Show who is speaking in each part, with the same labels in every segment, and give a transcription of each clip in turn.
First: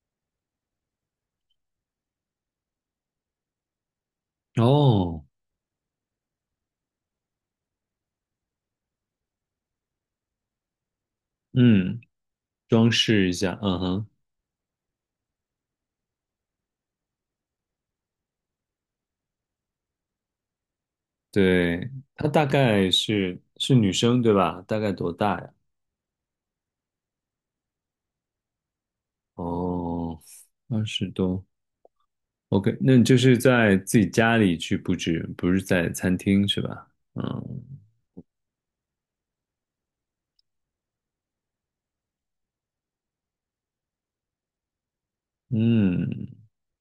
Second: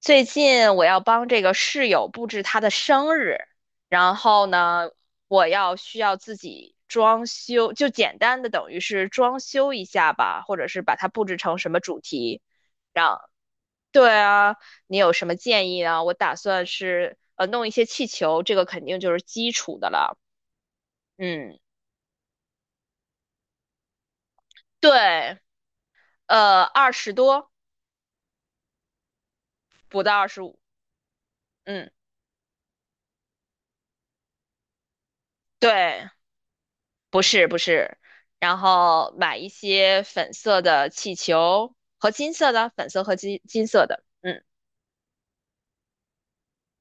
Speaker 1: 最近我要帮这个室友布置她的生日，然后呢，
Speaker 2: 哦，
Speaker 1: 需要自己装修，就简单的等于是装修一下吧，或者是把它布置成什么主
Speaker 2: 嗯，
Speaker 1: 题，
Speaker 2: 装
Speaker 1: 让，
Speaker 2: 饰一下，嗯哼，
Speaker 1: 对啊，你有什么建议啊？我打算是弄一些气球，这个肯定就是基础的了，嗯，
Speaker 2: 对，她大概是女生对吧？大概多
Speaker 1: 对，
Speaker 2: 大呀？
Speaker 1: 20多，不到
Speaker 2: 哦，
Speaker 1: 25，
Speaker 2: 20多
Speaker 1: 嗯，
Speaker 2: ，OK，那你就是在自己家里去布置，不是在
Speaker 1: 对。
Speaker 2: 餐厅是吧？
Speaker 1: 不是不
Speaker 2: 嗯
Speaker 1: 是，然后买一些粉色的气球和金色的，粉色和金色的，嗯，
Speaker 2: 嗯，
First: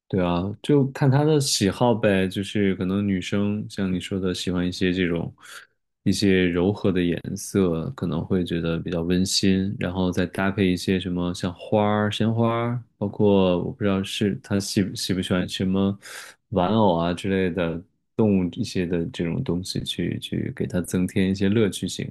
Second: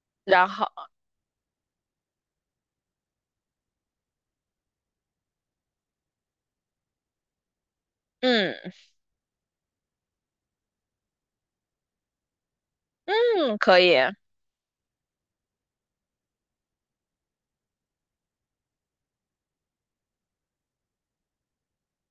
Speaker 2: 对啊，
Speaker 1: 然后
Speaker 2: 就看她的喜好呗，就是可能女生像你说的喜欢一些柔和的颜色，可能会觉
Speaker 1: 嗯
Speaker 2: 得比较温馨，然后再搭配一些什么像花儿、鲜花儿，包
Speaker 1: 嗯
Speaker 2: 括我
Speaker 1: 可
Speaker 2: 不知
Speaker 1: 以，
Speaker 2: 道是她喜不喜欢什么玩偶啊之类的动物一些的这种东西去给她增添一些乐趣性。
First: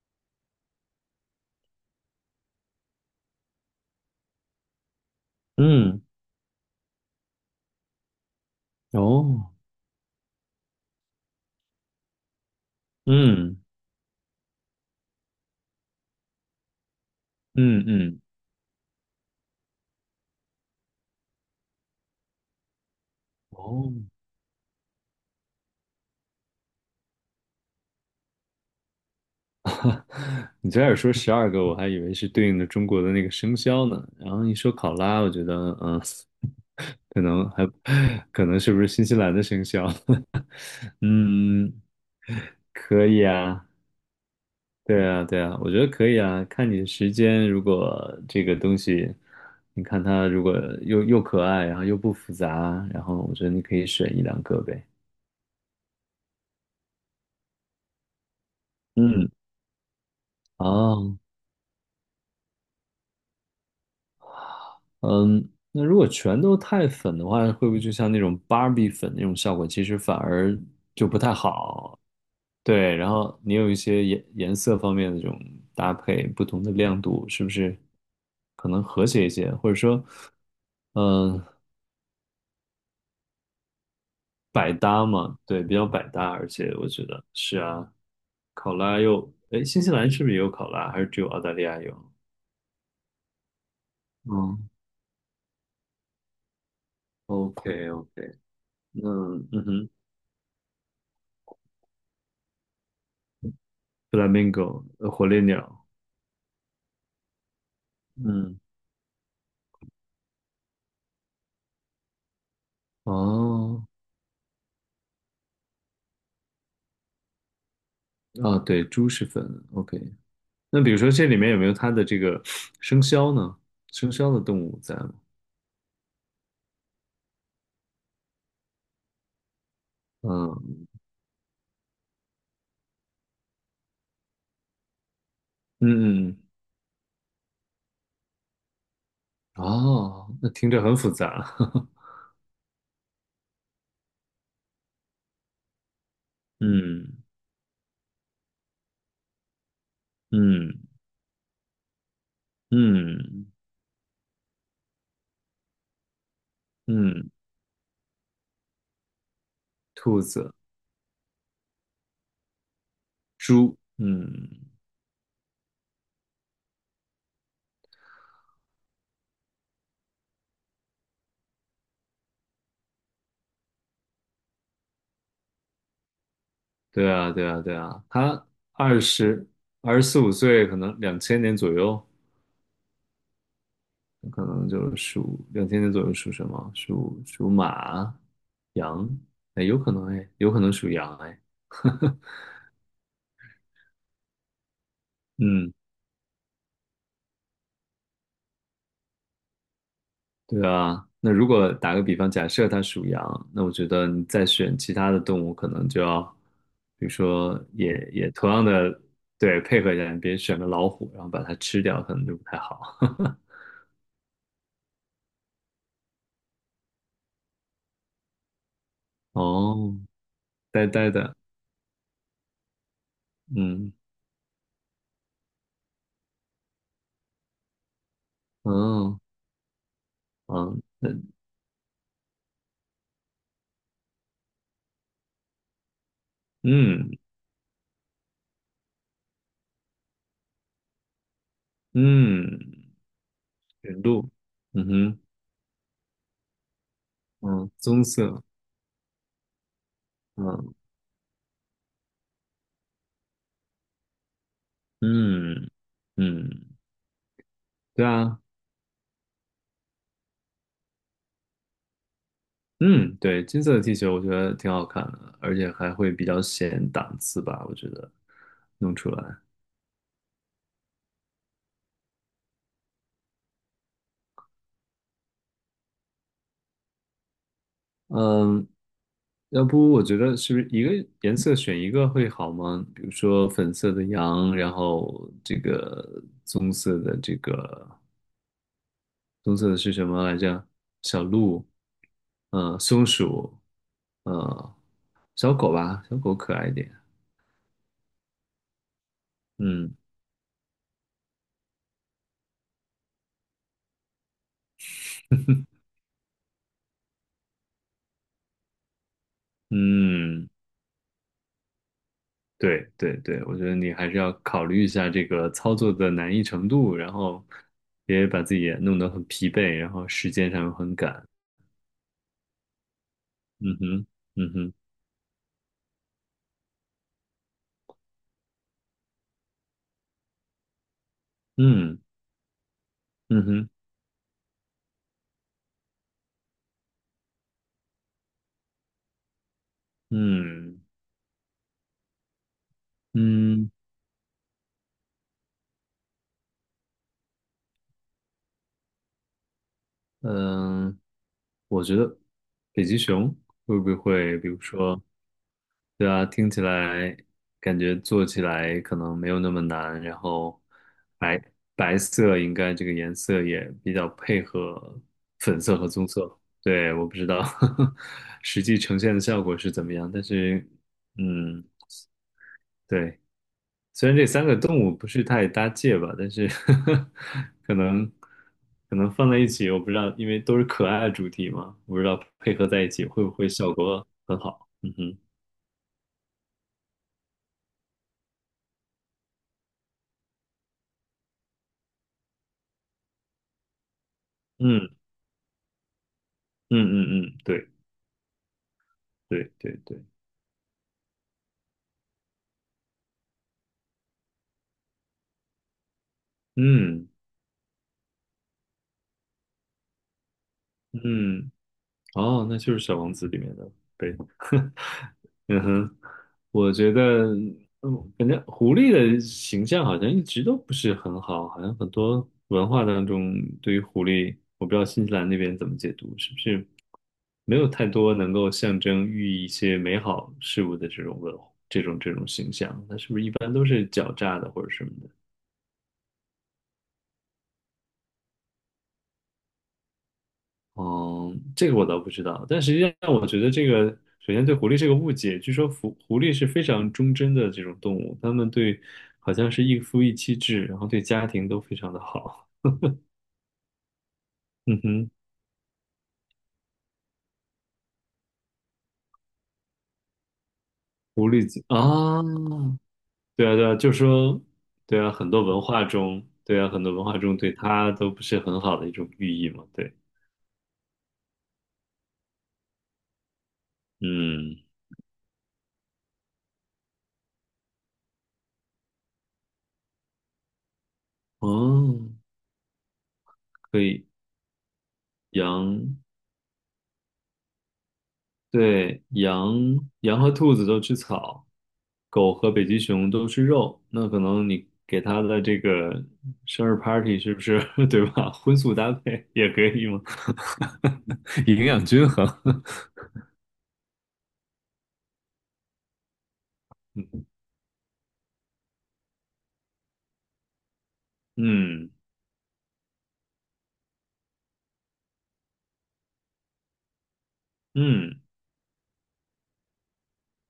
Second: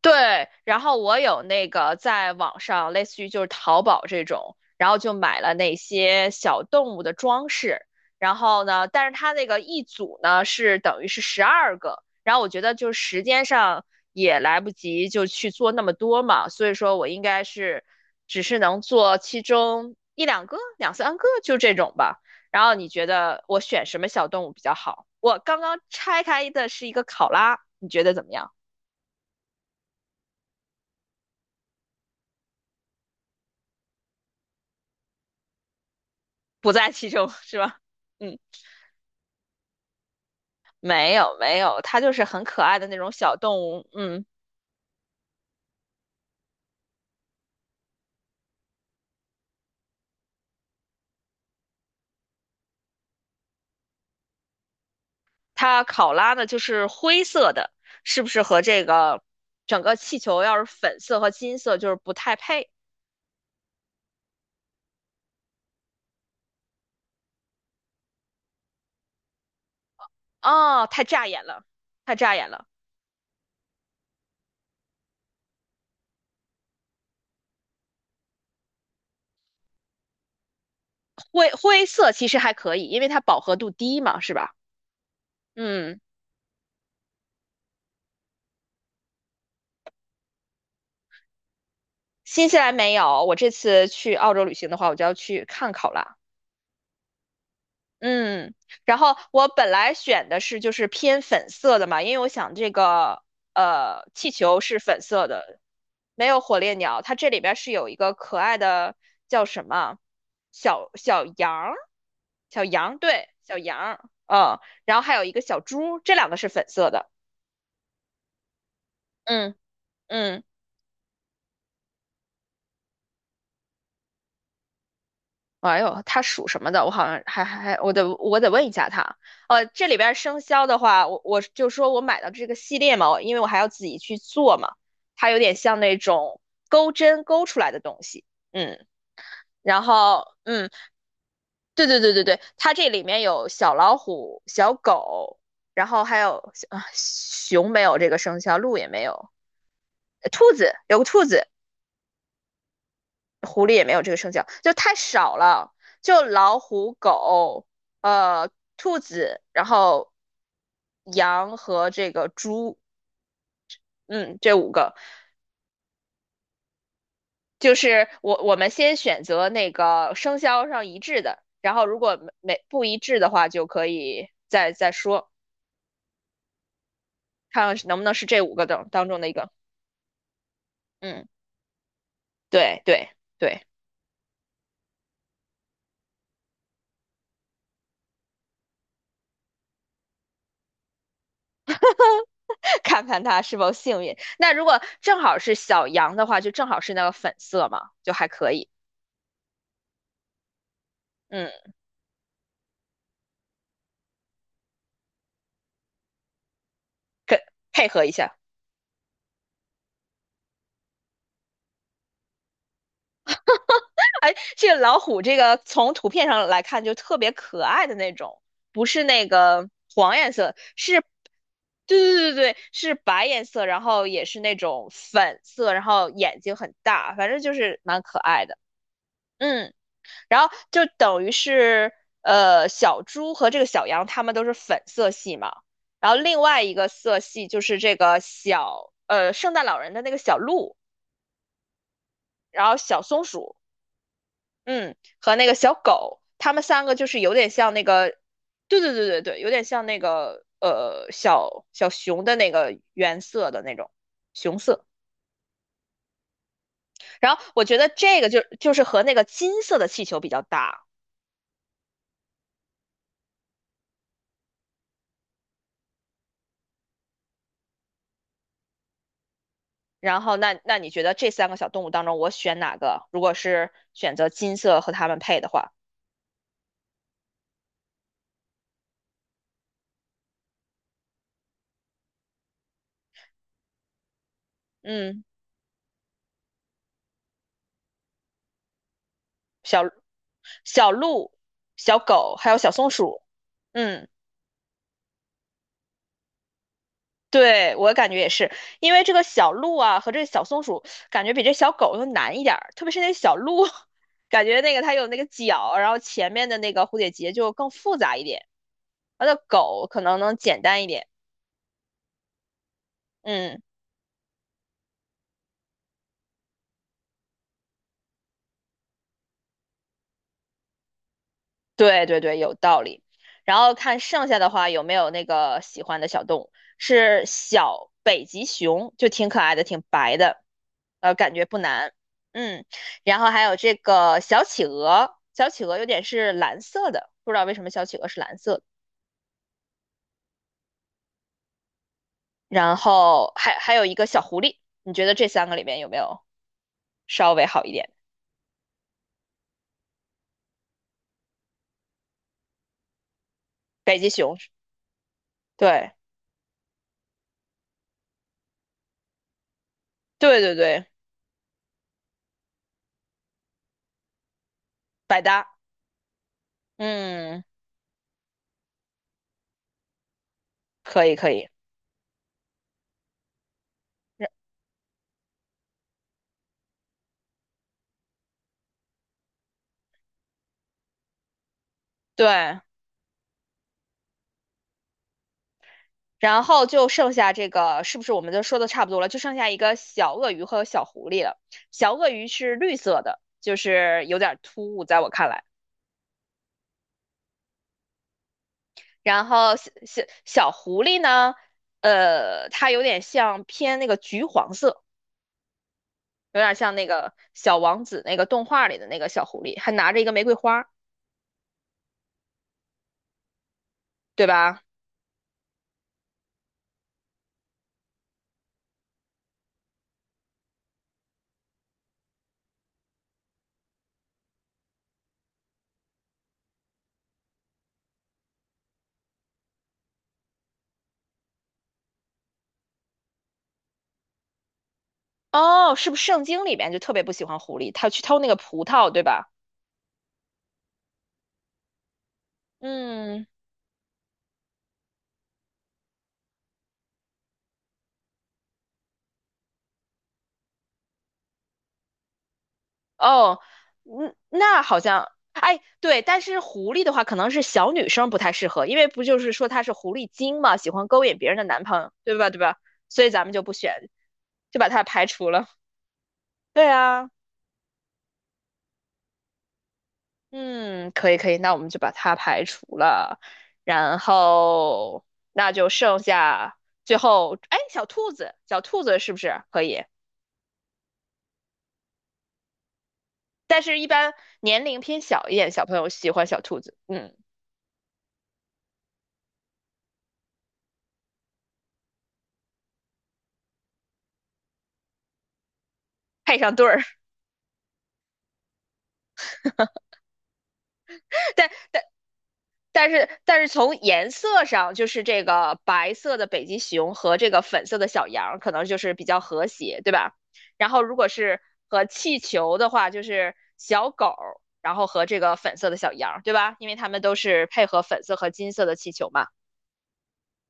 Speaker 1: 对，然后我有那个在网上，类似于就是淘宝这种，然后就买了那
Speaker 2: 嗯，
Speaker 1: 些小动物的装饰。然后呢，但是它那
Speaker 2: 哦，
Speaker 1: 个一组呢是等于是12个，然后我觉得就是时间
Speaker 2: 嗯
Speaker 1: 上也来不及就去做那么多嘛，所以说我应该是
Speaker 2: 嗯嗯，
Speaker 1: 只是能做其中一两个、两三个就这种吧。然后你觉得我选
Speaker 2: 哦。
Speaker 1: 什么小动物比较好？我刚刚拆开的是一个考拉，你觉得怎么样？
Speaker 2: 你最开始说12个，我还以为是对应的中国的那个生肖呢。然后一说考拉，我觉得，嗯，
Speaker 1: 不在其
Speaker 2: 可
Speaker 1: 中，
Speaker 2: 能
Speaker 1: 是
Speaker 2: 还，
Speaker 1: 吧？嗯，
Speaker 2: 可能是不是新西兰的生肖？
Speaker 1: 没有没
Speaker 2: 嗯，
Speaker 1: 有，它就是很可爱的那
Speaker 2: 可
Speaker 1: 种
Speaker 2: 以
Speaker 1: 小动
Speaker 2: 啊，
Speaker 1: 物。嗯，
Speaker 2: 对啊，对啊，我觉得可以啊。看你的时间，如果这个东西，你看它如果又可爱，然后又不复杂，然后我觉得你可以选一两个呗。
Speaker 1: 它考拉呢就是灰色的，是不是和这个
Speaker 2: 嗯，
Speaker 1: 整个气球要是粉
Speaker 2: 哦，
Speaker 1: 色和金色就是不太配？
Speaker 2: 嗯，那如果全都太粉的话，会不会就像那种芭比粉那种效果，其实反而
Speaker 1: 哦，太
Speaker 2: 就不
Speaker 1: 扎
Speaker 2: 太
Speaker 1: 眼了，
Speaker 2: 好？
Speaker 1: 太扎眼了。
Speaker 2: 对，然后你有一些颜色方面的这种搭配，不同的亮度，是不是可能和谐一些？或者说，嗯，
Speaker 1: 灰色其实还可以，因为它饱和度低嘛，是吧？
Speaker 2: 百搭嘛，对，比较
Speaker 1: 嗯，
Speaker 2: 百搭，而且我觉得是啊，考拉又，哎，新西兰是不是也有考拉，还是只有澳大利亚有？
Speaker 1: 新西兰没有，我这次去澳洲旅行
Speaker 2: 嗯
Speaker 1: 的话，我就要去看考拉。
Speaker 2: ，OK OK，
Speaker 1: 嗯，然
Speaker 2: 那
Speaker 1: 后我
Speaker 2: 嗯
Speaker 1: 本
Speaker 2: 哼
Speaker 1: 来选的是就是偏粉色的嘛，因为我想这个气球是
Speaker 2: ，flamingo，
Speaker 1: 粉色
Speaker 2: 火烈
Speaker 1: 的，
Speaker 2: 鸟，
Speaker 1: 没有火烈鸟，它这里边是有一个可
Speaker 2: 嗯。
Speaker 1: 爱的叫什么小小羊儿，小羊对小羊
Speaker 2: 哦，
Speaker 1: 儿，嗯，然后还有一个小猪，这两个是粉色的，
Speaker 2: 啊，对，猪是粉
Speaker 1: 嗯
Speaker 2: ，OK。
Speaker 1: 嗯。
Speaker 2: 那比如说这里面有没有它的这个生肖呢？生肖的动物在吗？
Speaker 1: 哎呦，他属什么的？我好像还还还，我得问一下他。这里边生肖的
Speaker 2: 嗯
Speaker 1: 话，我就说我买到这个系列嘛，因为我还要自己去做嘛，它有点像那
Speaker 2: 嗯
Speaker 1: 种
Speaker 2: 嗯，
Speaker 1: 钩针钩出来的东西。嗯，然
Speaker 2: 哦，
Speaker 1: 后
Speaker 2: 那
Speaker 1: 嗯，
Speaker 2: 听着很复杂。
Speaker 1: 对 对对对对，它这里面有小老虎、小狗，然后还有啊
Speaker 2: 嗯
Speaker 1: 熊没有这个生肖，鹿也没有，兔子
Speaker 2: 嗯
Speaker 1: 有个兔子，
Speaker 2: 嗯
Speaker 1: 狐狸也没有这个生肖，就太少了，就老虎、
Speaker 2: 嗯，
Speaker 1: 狗、呃、兔子，然后
Speaker 2: 兔子、
Speaker 1: 羊和这个猪，
Speaker 2: 猪，
Speaker 1: 嗯，这五
Speaker 2: 嗯，
Speaker 1: 个就是我们先选择那个生肖上一致的，然后如果没不一致的话，就可以再说，
Speaker 2: 对啊对啊
Speaker 1: 看
Speaker 2: 对
Speaker 1: 看能不
Speaker 2: 啊，
Speaker 1: 能是这
Speaker 2: 它
Speaker 1: 五个当
Speaker 2: 二
Speaker 1: 当中的一
Speaker 2: 十
Speaker 1: 个，
Speaker 2: 二十四五岁，可能两
Speaker 1: 嗯，
Speaker 2: 千年左右，
Speaker 1: 对对。对，
Speaker 2: 可能就属两千年左右属什么？属马、羊，哎，有可能哎，有可能属羊哎。
Speaker 1: 看看他是否幸运。那如果正好是
Speaker 2: 嗯
Speaker 1: 小羊的话，就正好是那个粉色嘛，就还可以。
Speaker 2: 对啊，那如
Speaker 1: 嗯。
Speaker 2: 果打个比方，假设它属羊，那我觉得你再选其他的动物，可能就要，比如
Speaker 1: 跟
Speaker 2: 说
Speaker 1: 配
Speaker 2: 也
Speaker 1: 合一
Speaker 2: 也
Speaker 1: 下。
Speaker 2: 同样的，对，配合一下，你别选个老虎，然后把它吃掉，可能就不太好。
Speaker 1: 哎，这个老虎这个从图片上来看就特别可爱的那种，不是那个
Speaker 2: 哦，
Speaker 1: 黄颜色，
Speaker 2: 呆
Speaker 1: 是，
Speaker 2: 呆的，
Speaker 1: 对对对对，是白颜色，然
Speaker 2: 嗯，
Speaker 1: 后也是那种粉色，然后眼睛很大，反正就是蛮可爱的。
Speaker 2: 哦，
Speaker 1: 嗯，然后
Speaker 2: 嗯，
Speaker 1: 就
Speaker 2: 那
Speaker 1: 等于是小猪和这个小羊它们都是粉色系嘛，然后另外一个
Speaker 2: 嗯
Speaker 1: 色系就是这个圣诞老人的那个小鹿，
Speaker 2: 嗯，
Speaker 1: 然后小松鼠。
Speaker 2: 驯鹿，嗯
Speaker 1: 嗯，
Speaker 2: 哼，
Speaker 1: 和那个小狗，他们3个就是有点
Speaker 2: 嗯，
Speaker 1: 像那
Speaker 2: 棕
Speaker 1: 个，
Speaker 2: 色，
Speaker 1: 对对对对对，有点像那个
Speaker 2: 嗯
Speaker 1: 小小熊的那个原色的那种熊色。
Speaker 2: 嗯嗯，
Speaker 1: 然后我觉得
Speaker 2: 对
Speaker 1: 这个
Speaker 2: 啊，
Speaker 1: 就是和那个金色的气球比较搭。
Speaker 2: 嗯，对，金色的 T 恤我觉得挺好看的，而且还会比较显档次吧，我觉得弄出来。
Speaker 1: 然后那你觉得这3个小动物当中，我选哪个？如果是选择金色和它们配的话，
Speaker 2: 嗯，要不我觉得是不是一个颜色选一个会好吗？比如说粉色的羊，然
Speaker 1: 嗯，
Speaker 2: 后这个棕色的
Speaker 1: 小
Speaker 2: 是什么来着？
Speaker 1: 小
Speaker 2: 小
Speaker 1: 鹿、
Speaker 2: 鹿，
Speaker 1: 小狗还有小松
Speaker 2: 松
Speaker 1: 鼠，
Speaker 2: 鼠，
Speaker 1: 嗯。
Speaker 2: 呃，小狗吧，小狗可爱一点。
Speaker 1: 对，我感觉也是，因为这个小鹿
Speaker 2: 嗯
Speaker 1: 啊和这个小松鼠，感觉比这小狗要难一点儿，特别是那小鹿，感觉那个它有那个角，然后前面的那个蝴蝶结就更复杂一点，它的狗可能能
Speaker 2: 嗯，
Speaker 1: 简单一点。
Speaker 2: 对对对，我
Speaker 1: 嗯。
Speaker 2: 觉得你还是要考虑一下这个操作的难易程度，然后别把自己也弄得很疲惫，然后时间上又很赶。
Speaker 1: 对对对，有道理。然后
Speaker 2: 嗯
Speaker 1: 看
Speaker 2: 哼，
Speaker 1: 剩下的
Speaker 2: 嗯
Speaker 1: 话
Speaker 2: 哼，
Speaker 1: 有没有那个喜欢的小动物，是小北极熊，就挺可爱的，挺白的，感觉不难。
Speaker 2: 嗯，
Speaker 1: 嗯，然后还
Speaker 2: 嗯
Speaker 1: 有
Speaker 2: 哼，
Speaker 1: 这个小企鹅，小企鹅有点是蓝色的，不知道为什么小企鹅是蓝色的。
Speaker 2: 嗯
Speaker 1: 然后还
Speaker 2: 嗯
Speaker 1: 还有一个小狐狸，你觉得这3个里面有没有稍微好一点？
Speaker 2: 嗯，我觉得北极熊会不
Speaker 1: 北极熊，
Speaker 2: 会，比如说，
Speaker 1: 对
Speaker 2: 对啊，听起来感觉做起来可能没有那么难，然
Speaker 1: 对对
Speaker 2: 后
Speaker 1: 对，
Speaker 2: 白白色应该这个颜色也比较配合
Speaker 1: 百搭，
Speaker 2: 粉色和棕色。对，我不知道
Speaker 1: 嗯，
Speaker 2: 实际呈现的效果是怎么样，但是
Speaker 1: 可以可以，
Speaker 2: 嗯，对，虽然这三个动物不是太搭界吧，但是 可能可能放在一起，我不知道，因为都是可爱的主题嘛，我不知道配
Speaker 1: 对。
Speaker 2: 合在一起会不会效果很好。嗯哼，
Speaker 1: 然后就剩下这个，是不是我们都说的差不多了？就剩下一个小鳄鱼和小狐狸了。小鳄鱼是绿色的，就是有点突兀，
Speaker 2: 嗯
Speaker 1: 在我看来。
Speaker 2: 嗯嗯嗯，对。
Speaker 1: 然
Speaker 2: 对
Speaker 1: 后小
Speaker 2: 对
Speaker 1: 小
Speaker 2: 对，
Speaker 1: 小狐狸呢，它有点像偏那个橘黄色，有点像那
Speaker 2: 嗯
Speaker 1: 个小王子那个动画里的那个小狐狸，还拿着一个玫瑰花，
Speaker 2: 嗯，哦，那就是《小王子》里面的贝。
Speaker 1: 对吧？
Speaker 2: 嗯哼，我觉得，嗯，感觉狐狸的形象好像一直都不是很好，好像很多文化当中对于狐狸，我不知道新西兰那边怎么解读，是不是没有太多能够象征寓意一些美好事物的这种形象？它是不是一般都是狡诈的或者什么的？
Speaker 1: 哦，是不是圣经里面就特别不喜欢狐狸？它去偷那个葡萄，对吧？
Speaker 2: 嗯，这个我倒不知道，但实际上
Speaker 1: 嗯，
Speaker 2: 我觉得这个，首先对狐狸是个误解。据说狐狸是非常忠贞的这种动物，它们对好像是一夫一妻制，然后对家庭都非常的好。
Speaker 1: 哦，嗯，那 好
Speaker 2: 嗯
Speaker 1: 像，
Speaker 2: 哼，
Speaker 1: 哎，对，但是狐狸的话，可能是小女生不太适合，因为不就是说它是狐狸精嘛，喜欢勾引别
Speaker 2: 狐
Speaker 1: 人的
Speaker 2: 狸精
Speaker 1: 男朋友，对
Speaker 2: 啊，
Speaker 1: 吧？对吧？所以咱们就
Speaker 2: 对
Speaker 1: 不
Speaker 2: 啊对啊，
Speaker 1: 选，
Speaker 2: 就说
Speaker 1: 就把它
Speaker 2: 对
Speaker 1: 排
Speaker 2: 啊，很
Speaker 1: 除
Speaker 2: 多
Speaker 1: 了。
Speaker 2: 文化中，对
Speaker 1: 对
Speaker 2: 啊，很多文
Speaker 1: 啊，
Speaker 2: 化中对它都不是很好的一种寓意嘛。对，
Speaker 1: 嗯，可以可以，那我们就把它排除了，然
Speaker 2: 嗯，
Speaker 1: 后那就剩下最后，哎，小兔子，小兔子是不是可以？
Speaker 2: 哦，
Speaker 1: 但是，
Speaker 2: 可
Speaker 1: 一
Speaker 2: 以，
Speaker 1: 般年龄偏小一点，小朋友
Speaker 2: 羊。
Speaker 1: 喜欢小兔子，嗯，
Speaker 2: 对，羊和兔子都吃草，狗和北极熊都吃肉。那可能你给它的这个
Speaker 1: 配上对
Speaker 2: 生日
Speaker 1: 儿。
Speaker 2: party 是不是 对吧？荤素搭配也可以吗？
Speaker 1: 但
Speaker 2: 营
Speaker 1: 但。
Speaker 2: 养均衡。
Speaker 1: 但是从颜色上，就是这个白色的北极熊和这个粉色的小羊，可能就是比较和谐，对吧？然后如果是和
Speaker 2: 嗯
Speaker 1: 气球的话，就是小狗，然后和这个粉色的小羊，对吧？因为它们都是配合粉色
Speaker 2: 嗯
Speaker 1: 和金色的气球嘛。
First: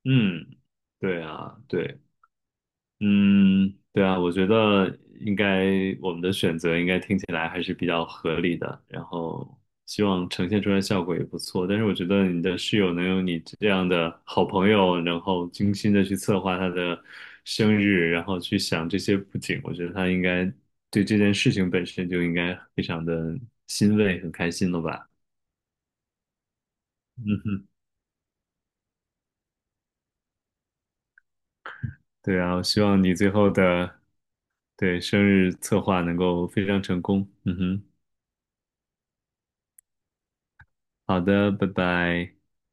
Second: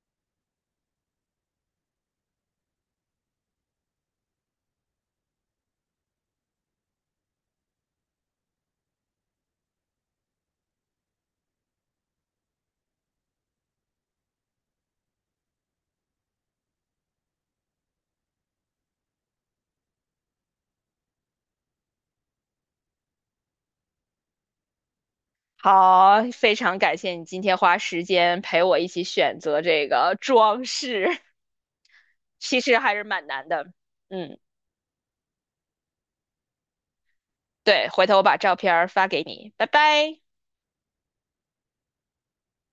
Speaker 2: 嗯，对啊，对。嗯，对啊，我觉得应该我们的选择应该听起来还是比较合理的，然后希望呈现出来效果也不错。但是我觉得你的室友能有你这样的好朋友，然后精心的去策划他的生日，然后去想这些布景，我觉得他应该对这件事情本身就应该非常的欣慰，很开心了吧？
Speaker 1: 好，非常感谢你 今
Speaker 2: 嗯
Speaker 1: 天
Speaker 2: 哼，
Speaker 1: 花时间陪我一起选择这个装饰，
Speaker 2: 对啊，
Speaker 1: 其
Speaker 2: 我
Speaker 1: 实
Speaker 2: 希
Speaker 1: 还
Speaker 2: 望
Speaker 1: 是
Speaker 2: 你
Speaker 1: 蛮
Speaker 2: 最
Speaker 1: 难
Speaker 2: 后
Speaker 1: 的。
Speaker 2: 的
Speaker 1: 嗯，
Speaker 2: 对生日策划能够非常成功。嗯哼。
Speaker 1: 对，回头我把照片儿发给你，拜拜。
Speaker 2: 好的，拜拜。